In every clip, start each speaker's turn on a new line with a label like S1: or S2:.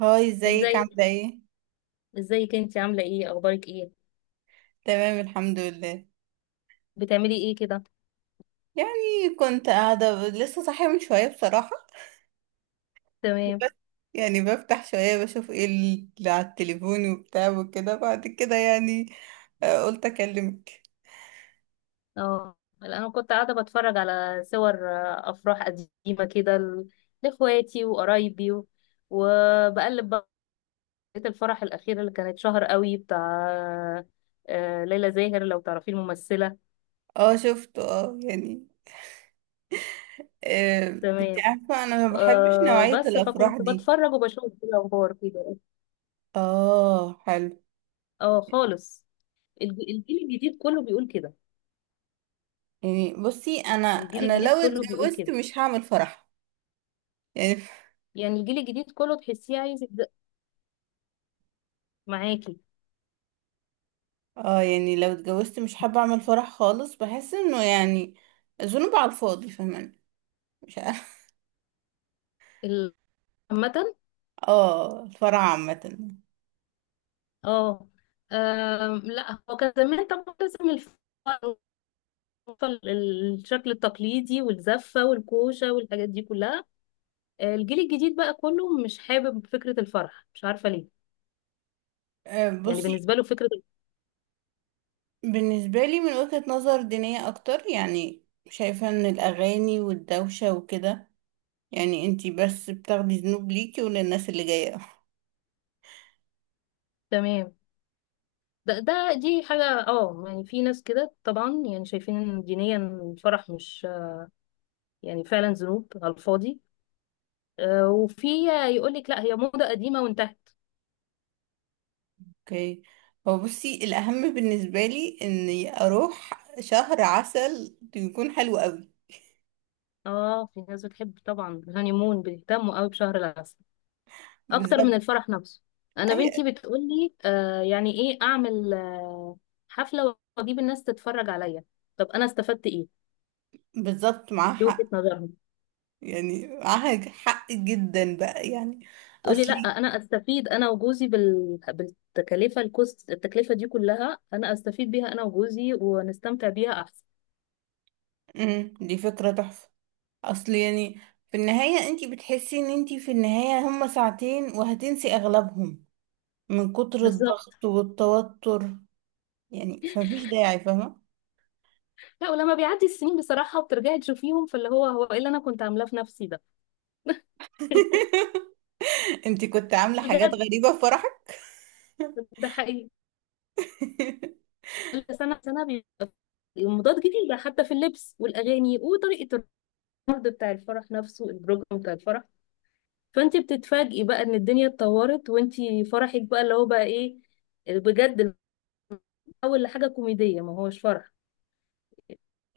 S1: هاي، ازيك؟
S2: ازاي؟
S1: عاملة ايه؟
S2: ازيك، انت عامله ايه، اخبارك ايه؟
S1: تمام الحمد لله.
S2: بتعملي ايه كده؟
S1: يعني كنت قاعدة لسه صاحية من شوية بصراحة،
S2: تمام.
S1: بس. يعني بفتح شوية بشوف ايه اللي على التليفون وبتاع وكده بعد كده، يعني قلت اكلمك.
S2: اه لا، انا كنت قاعده بتفرج على صور افراح قديمه كده لاخواتي وقرايبي وبقلب بقى. لقيت الفرح الاخير اللي كانت شهر قوي بتاع ليلى زاهر، لو تعرفي الممثله.
S1: اه شفته، اه يعني. آه، انت
S2: تمام.
S1: عارفة انا ما بحبش
S2: أه
S1: نوعية
S2: بس
S1: الافراح
S2: فكنت
S1: دي.
S2: بتفرج وبشوف كده اخبار كده.
S1: اه حلو.
S2: اه خالص. الجيل الجديد كله بيقول كده.
S1: يعني بصي، انا
S2: الجيل
S1: انا
S2: الجديد
S1: لو
S2: كله بيقول
S1: اتجوزت
S2: كده،
S1: مش هعمل فرح، يعني
S2: يعني الجيل الجديد كله تحسيه عايز معاكي.
S1: اه يعني لو اتجوزت مش حابة اعمل فرح خالص، بحس انه يعني ذنوب على الفاضي، فاهماني؟ مش عارفة.
S2: ال- عامة.
S1: اه، الفرح عامة.
S2: اه. لا، هو كان زمان طبعا لازم الشكل التقليدي والزفة والكوشة والحاجات دي كلها. الجيل الجديد بقى كله مش حابب فكرة الفرح، مش عارفة ليه. يعني
S1: بصي،
S2: بالنسبة له فكرة ال-.
S1: بالنسبة لي من وجهة نظر دينية اكتر، يعني شايفة ان الاغاني والدوشة وكده، يعني انتي بس بتاخدي ذنوب ليكي وللناس اللي جاية
S2: تمام. ده، دي حاجة، يعني في ناس كده طبعا، يعني شايفين ان دينيا الفرح مش، يعني فعلا ذنوب على الفاضي. وفي. يقول لك لا، هي موضة قديمة وانتهت.
S1: اوكي، هو بصي الاهم بالنسبة لي اني اروح شهر عسل يكون حلو قوي.
S2: اه في ناس بتحب طبعا الهانيمون، بيهتموا قوي بشهر العسل اكتر من
S1: بالظبط.
S2: الفرح نفسه. انا
S1: اي،
S2: بنتي بتقول لي يعني ايه اعمل حفله واجيب الناس تتفرج عليا؟ طب انا استفدت ايه؟
S1: بالظبط معاها
S2: دي
S1: حق.
S2: وجهه نظرهم.
S1: يعني معاها حق جدا بقى، يعني
S2: تقولي لا،
S1: اصلي.
S2: انا استفيد انا وجوزي بالتكلفه، الكوست، التكلفه دي كلها انا استفيد بيها انا وجوزي ونستمتع بيها احسن.
S1: دي فكرة تحفة. اصل يعني في النهاية انتي بتحسي ان انتي في النهاية هما ساعتين وهتنسي اغلبهم من كتر
S2: بالظبط.
S1: الضغط والتوتر، يعني فمفيش داعي، فاهمة؟
S2: لا، ولما بيعدي السنين بصراحه، وبترجعي تشوفيهم، فاللي هو ايه اللي انا كنت عاملاه في نفسي ده.
S1: انتي كنت عاملة حاجات
S2: بجد،
S1: غريبة في فرحك؟
S2: ده حقيقي. كل سنة سنة المضاد جديدة، حتى في اللبس والأغاني وطريقة العرض بتاع الفرح نفسه، البروجرام بتاع الفرح. فأنت بتتفاجئي بقى إن الدنيا اتطورت وأنت فرحك بقى اللي هو بقى إيه؟ بجد. أول لحاجة كوميدية، ما هوش فرح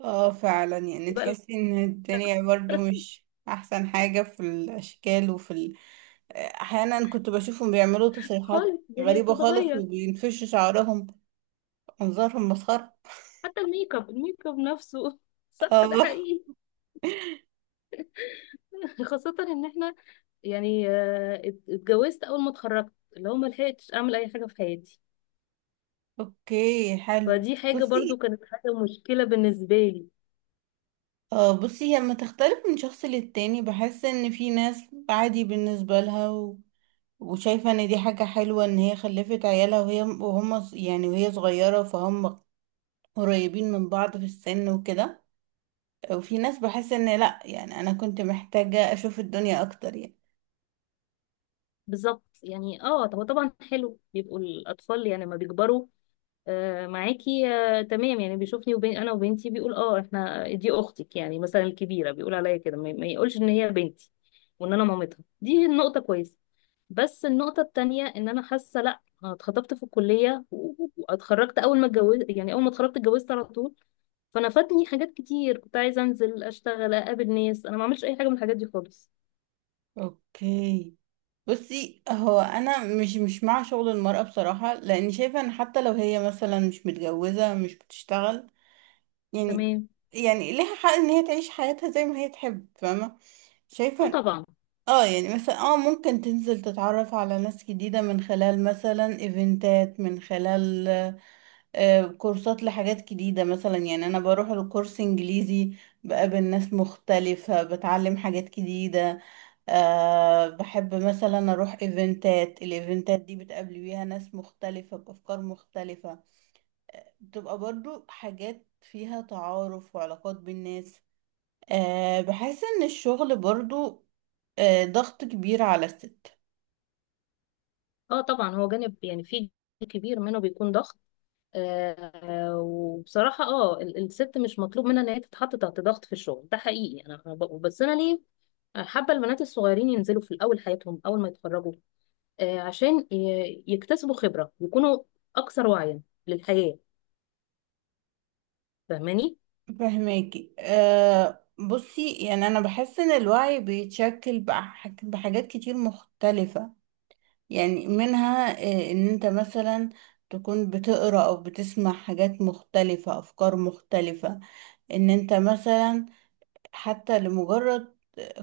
S1: اه فعلا، يعني
S2: بقى.
S1: تحسي ان الدنيا برضو مش احسن حاجة في الاشكال احيانا كنت بشوفهم بيعملوا تصريحات
S2: خالص، الدنيا
S1: غريبة خالص،
S2: بتتغير.
S1: وبينفشوا شعرهم، منظرهم مسخرة.
S2: حتى الميك اب نفسه، صح، ده
S1: اه،
S2: حقيقي. خاصة إن إحنا يعني اتجوزت أول ما اتخرجت، اللي هو ما لحقتش أعمل أي حاجة في حياتي.
S1: اوكي حلو.
S2: فدي حاجة برضو
S1: بصي،
S2: كانت حاجة مشكلة بالنسبة لي.
S1: اه بصي، هي لما تختلف من شخص للتاني، بحس ان في ناس عادي بالنسبة لها، و... وشايفة ان دي حاجة حلوة ان هي خلفت عيالها، وهي يعني وهي صغيرة، فهم قريبين من بعض في السن وكده. وفي ناس بحس ان لا، يعني انا كنت محتاجة اشوف الدنيا اكتر، يعني.
S2: بالظبط، يعني اه هو طبعا حلو بيبقوا الاطفال يعني لما بيكبروا. آه معاكي، آه، تمام. يعني بيشوفني وبين انا وبنتي، بيقول اه احنا، دي اختك، يعني مثلا الكبيره بيقول عليا كده، ما يقولش ان هي بنتي. وان انا مامتها، دي النقطه كويسه. بس النقطه التانية، ان انا حاسه لا، انا اتخطبت في الكليه واتخرجت اول ما اتجوزت، يعني اول ما اتخرجت اتجوزت على طول. فانا فاتني حاجات كتير، كنت عايزه انزل اشتغل اقابل ناس، انا ما عملتش اي حاجه من الحاجات دي خالص.
S1: اوكي. بصي، هو انا مش مع شغل المرأة بصراحة، لان شايفة ان حتى لو هي مثلا مش متجوزة مش بتشتغل، يعني،
S2: تمام.
S1: يعني ليها حق ان هي تعيش حياتها زي ما هي تحب، فاهمة؟ شايفة
S2: اه
S1: إن-
S2: طبعا.
S1: اه يعني مثلا، اه ممكن تنزل تتعرف على ناس جديدة من خلال مثلا ايفنتات، من خلال كورسات لحاجات جديدة مثلا، يعني أنا بروح لكورس إنجليزي، بقابل ناس مختلفة، بتعلم حاجات جديدة. أه بحب مثلا اروح ايفنتات، الايفنتات دي بتقابلي بيها ناس مختلفة بافكار مختلفة، بتبقى برضو حاجات فيها تعارف وعلاقات بين الناس. أه بحس ان الشغل برضو أه ضغط كبير على الست.
S2: اه طبعا، هو جانب يعني في جانب كبير منه بيكون ضغط. وبصراحة الست مش مطلوب منها ان هي تتحط تحت ضغط في الشغل، ده حقيقي. أنا بس انا ليه حابة البنات الصغيرين ينزلوا في الاول حياتهم اول ما يتخرجوا، آه عشان يكتسبوا خبرة، يكونوا اكثر وعيا للحياة. فاهماني؟
S1: فهماكي. أه بصي، يعني انا بحس ان الوعي بيتشكل بحاجات كتير مختلفة، يعني منها أه ان انت مثلا تكون بتقرأ او بتسمع حاجات مختلفة، افكار مختلفة، ان انت مثلا حتى لمجرد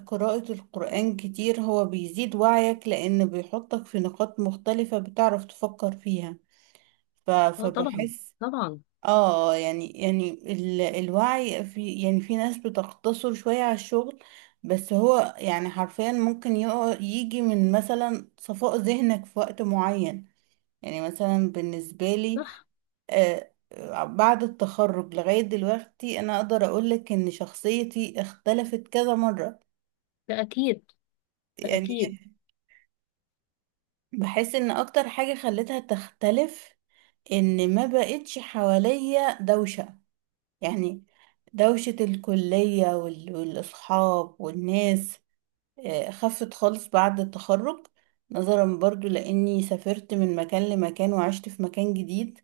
S1: قراءة القرآن كتير، هو بيزيد وعيك، لان بيحطك في نقاط مختلفة بتعرف تفكر فيها.
S2: اه طبعا.
S1: فبحس
S2: طبعا.
S1: اه، يعني الوعي، في يعني في ناس بتقتصر شوية على الشغل، بس هو يعني حرفيا ممكن يجي من مثلا صفاء ذهنك في وقت معين، يعني مثلا بالنسبة لي.
S2: صح.
S1: بعد التخرج لغاية دلوقتي أنا أقدر أقولك إن شخصيتي اختلفت كذا مرة،
S2: ده اكيد. ده
S1: يعني.
S2: اكيد.
S1: بحس إن أكتر حاجة خلتها تختلف إن ما بقتش حواليا دوشة، يعني دوشة الكلية والأصحاب والناس. خفت خالص بعد التخرج، نظرا برضو لأني سافرت من مكان لمكان وعشت في مكان جديد.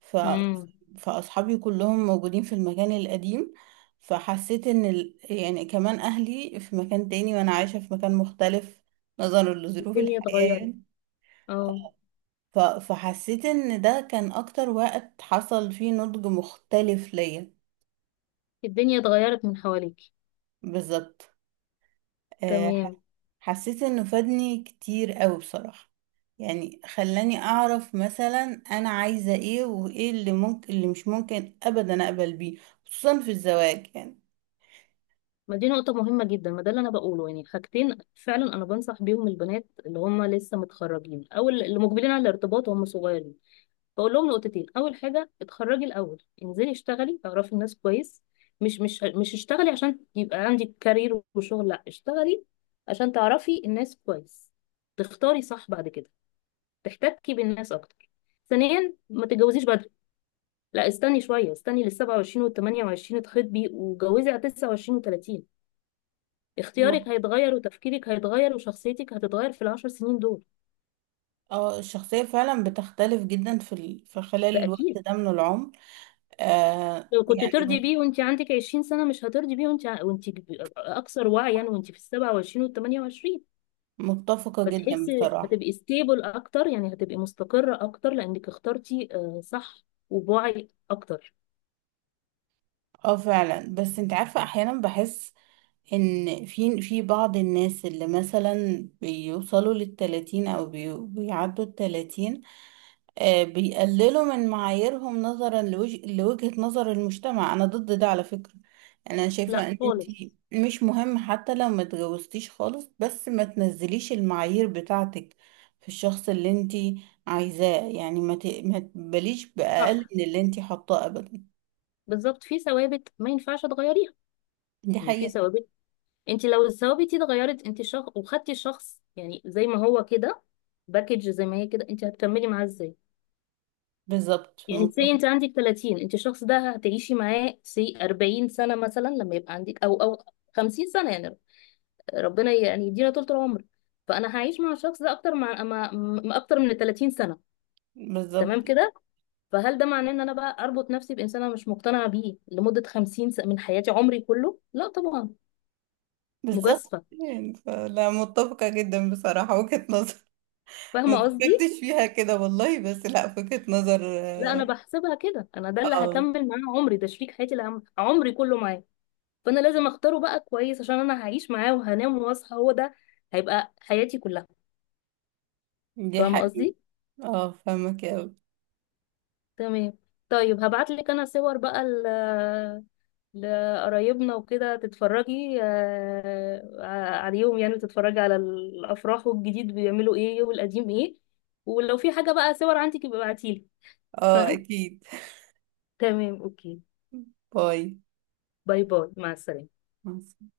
S1: ف...
S2: امم.
S1: فأصحابي كلهم موجودين في المكان القديم، فحسيت إن يعني كمان أهلي في مكان تاني وأنا عايشة في مكان مختلف نظرا لظروف
S2: الدنيا
S1: الحياة،
S2: اتغيرت.
S1: يعني.
S2: اه،
S1: فحسيت إن ده كان أكتر وقت حصل فيه نضج مختلف ليا.
S2: الدنيا اتغيرت من حواليك.
S1: بالظبط. آه،
S2: تمام.
S1: ح- حسيت إنه فادني كتير قوي بصراحة، يعني خلاني أعرف مثلا أنا عايزة إيه، وإيه اللي ممكن اللي مش ممكن أبدا أقبل بيه، خصوصا في الزواج.
S2: ما دي نقطة مهمة جدا، ما ده اللي أنا بقوله، يعني حاجتين فعلا أنا بنصح بيهم البنات اللي هم لسه متخرجين أو اللي مقبلين على الارتباط وهم صغيرين. بقول لهم نقطتين، أول حاجة اتخرجي الأول، انزلي اشتغلي، اعرفي الناس كويس، مش مش مش اشتغلي عشان يبقى عندك كارير وشغل، لا اشتغلي عشان تعرفي الناس كويس، تختاري صح بعد كده، تحتكي بالناس أكتر. ثانيا ما تتجوزيش بدري، لا استني شوية، استني لل 27 وال 28 تخطبي، وجوزي على 29 و30. اختيارك
S1: يعني
S2: هيتغير وتفكيرك هيتغير وشخصيتك هتتغير في العشر سنين دول.
S1: اه الشخصية فعلا بتختلف جدا في خلال
S2: ده
S1: الوقت
S2: اكيد.
S1: ده من العمر، آه
S2: لو كنت
S1: يعني
S2: ترضي
S1: م-
S2: بيه وانت عندك 20 سنة، مش هترضي بيه وانت وانت اكثر وعيا، وانت في ال 27 وال 28.
S1: متفقة جدا
S2: فتحسي
S1: بصراحة.
S2: هتبقي ستيبل اكتر، يعني هتبقي مستقرة اكتر لانك اخترتي صح وبوعي اكتر.
S1: اه فعلا، بس انت عارفة احيانا بحس ان في بعض الناس اللي مثلا بيوصلوا للتلاتين او بيعدوا التلاتين، بيقللوا من معاييرهم نظرا لوجهة نظر المجتمع، انا ضد ده على فكرة. يعني انا شايفة
S2: لا
S1: ان انتي
S2: خالص.
S1: مش مهم حتى لو ما اتجوزتيش خالص، بس ما تنزليش المعايير بتاعتك في الشخص اللي انتي عايزاه، يعني ما تباليش بأقل
S2: صح،
S1: من اللي انتي حاطاه ابدا.
S2: بالظبط، في ثوابت ما ينفعش تغيريها.
S1: دي
S2: يعني في
S1: حقيقة.
S2: ثوابت، انت لو الثوابت دي اتغيرت، انت شخص وخدتي شخص يعني زي ما هو كده، باكج زي ما هي كده، انت هتكملي معاه ازاي؟
S1: بالظبط
S2: يعني
S1: متفق.
S2: سي انت عندك 30، انت الشخص ده هتعيشي معاه سي 40 سنة مثلا، لما يبقى عندك او 50 سنة يعني. ربنا يعني يدينا طول العمر. فانا هعيش مع الشخص ده اكتر مع مع م- اكتر من 30 سنة.
S1: بالظبط
S2: تمام كده. فهل ده معناه ان انا بقى اربط نفسي بانسان انا مش مقتنعة بيه لمدة 50 سنة من حياتي، عمري كله؟ لا طبعا،
S1: بالظبط،
S2: مجازفة.
S1: يعني لا، متفقة جدا بصراحة وجهة نظر ما
S2: فاهمة قصدي؟
S1: فكرتش فيها كده والله، بس لا، وجهة نظر
S2: لا، انا بحسبها كده، انا ده اللي
S1: آه.
S2: هكمل معاه عمري، ده شريك حياتي اللي عمري كله معاه. فانا لازم اختاره بقى كويس عشان انا هعيش معاه وهنام واصحى هو ده، هيبقى حياتي كلها.
S1: دي
S2: فاهمه
S1: حقيقة.
S2: قصدي؟
S1: اه فاهمك اوي.
S2: تمام. طيب، هبعت لك انا صور بقى لقرايبنا وكده تتفرجي عليهم، يعني تتفرجي على الافراح، والجديد بيعملوا ايه والقديم ايه. ولو في حاجه بقى صور عندك يبقى ابعتيلي.
S1: اه
S2: تمام.
S1: اكيد.
S2: تمام، اوكي.
S1: باي،
S2: باي. باي، مع السلامه.
S1: مع السلامة.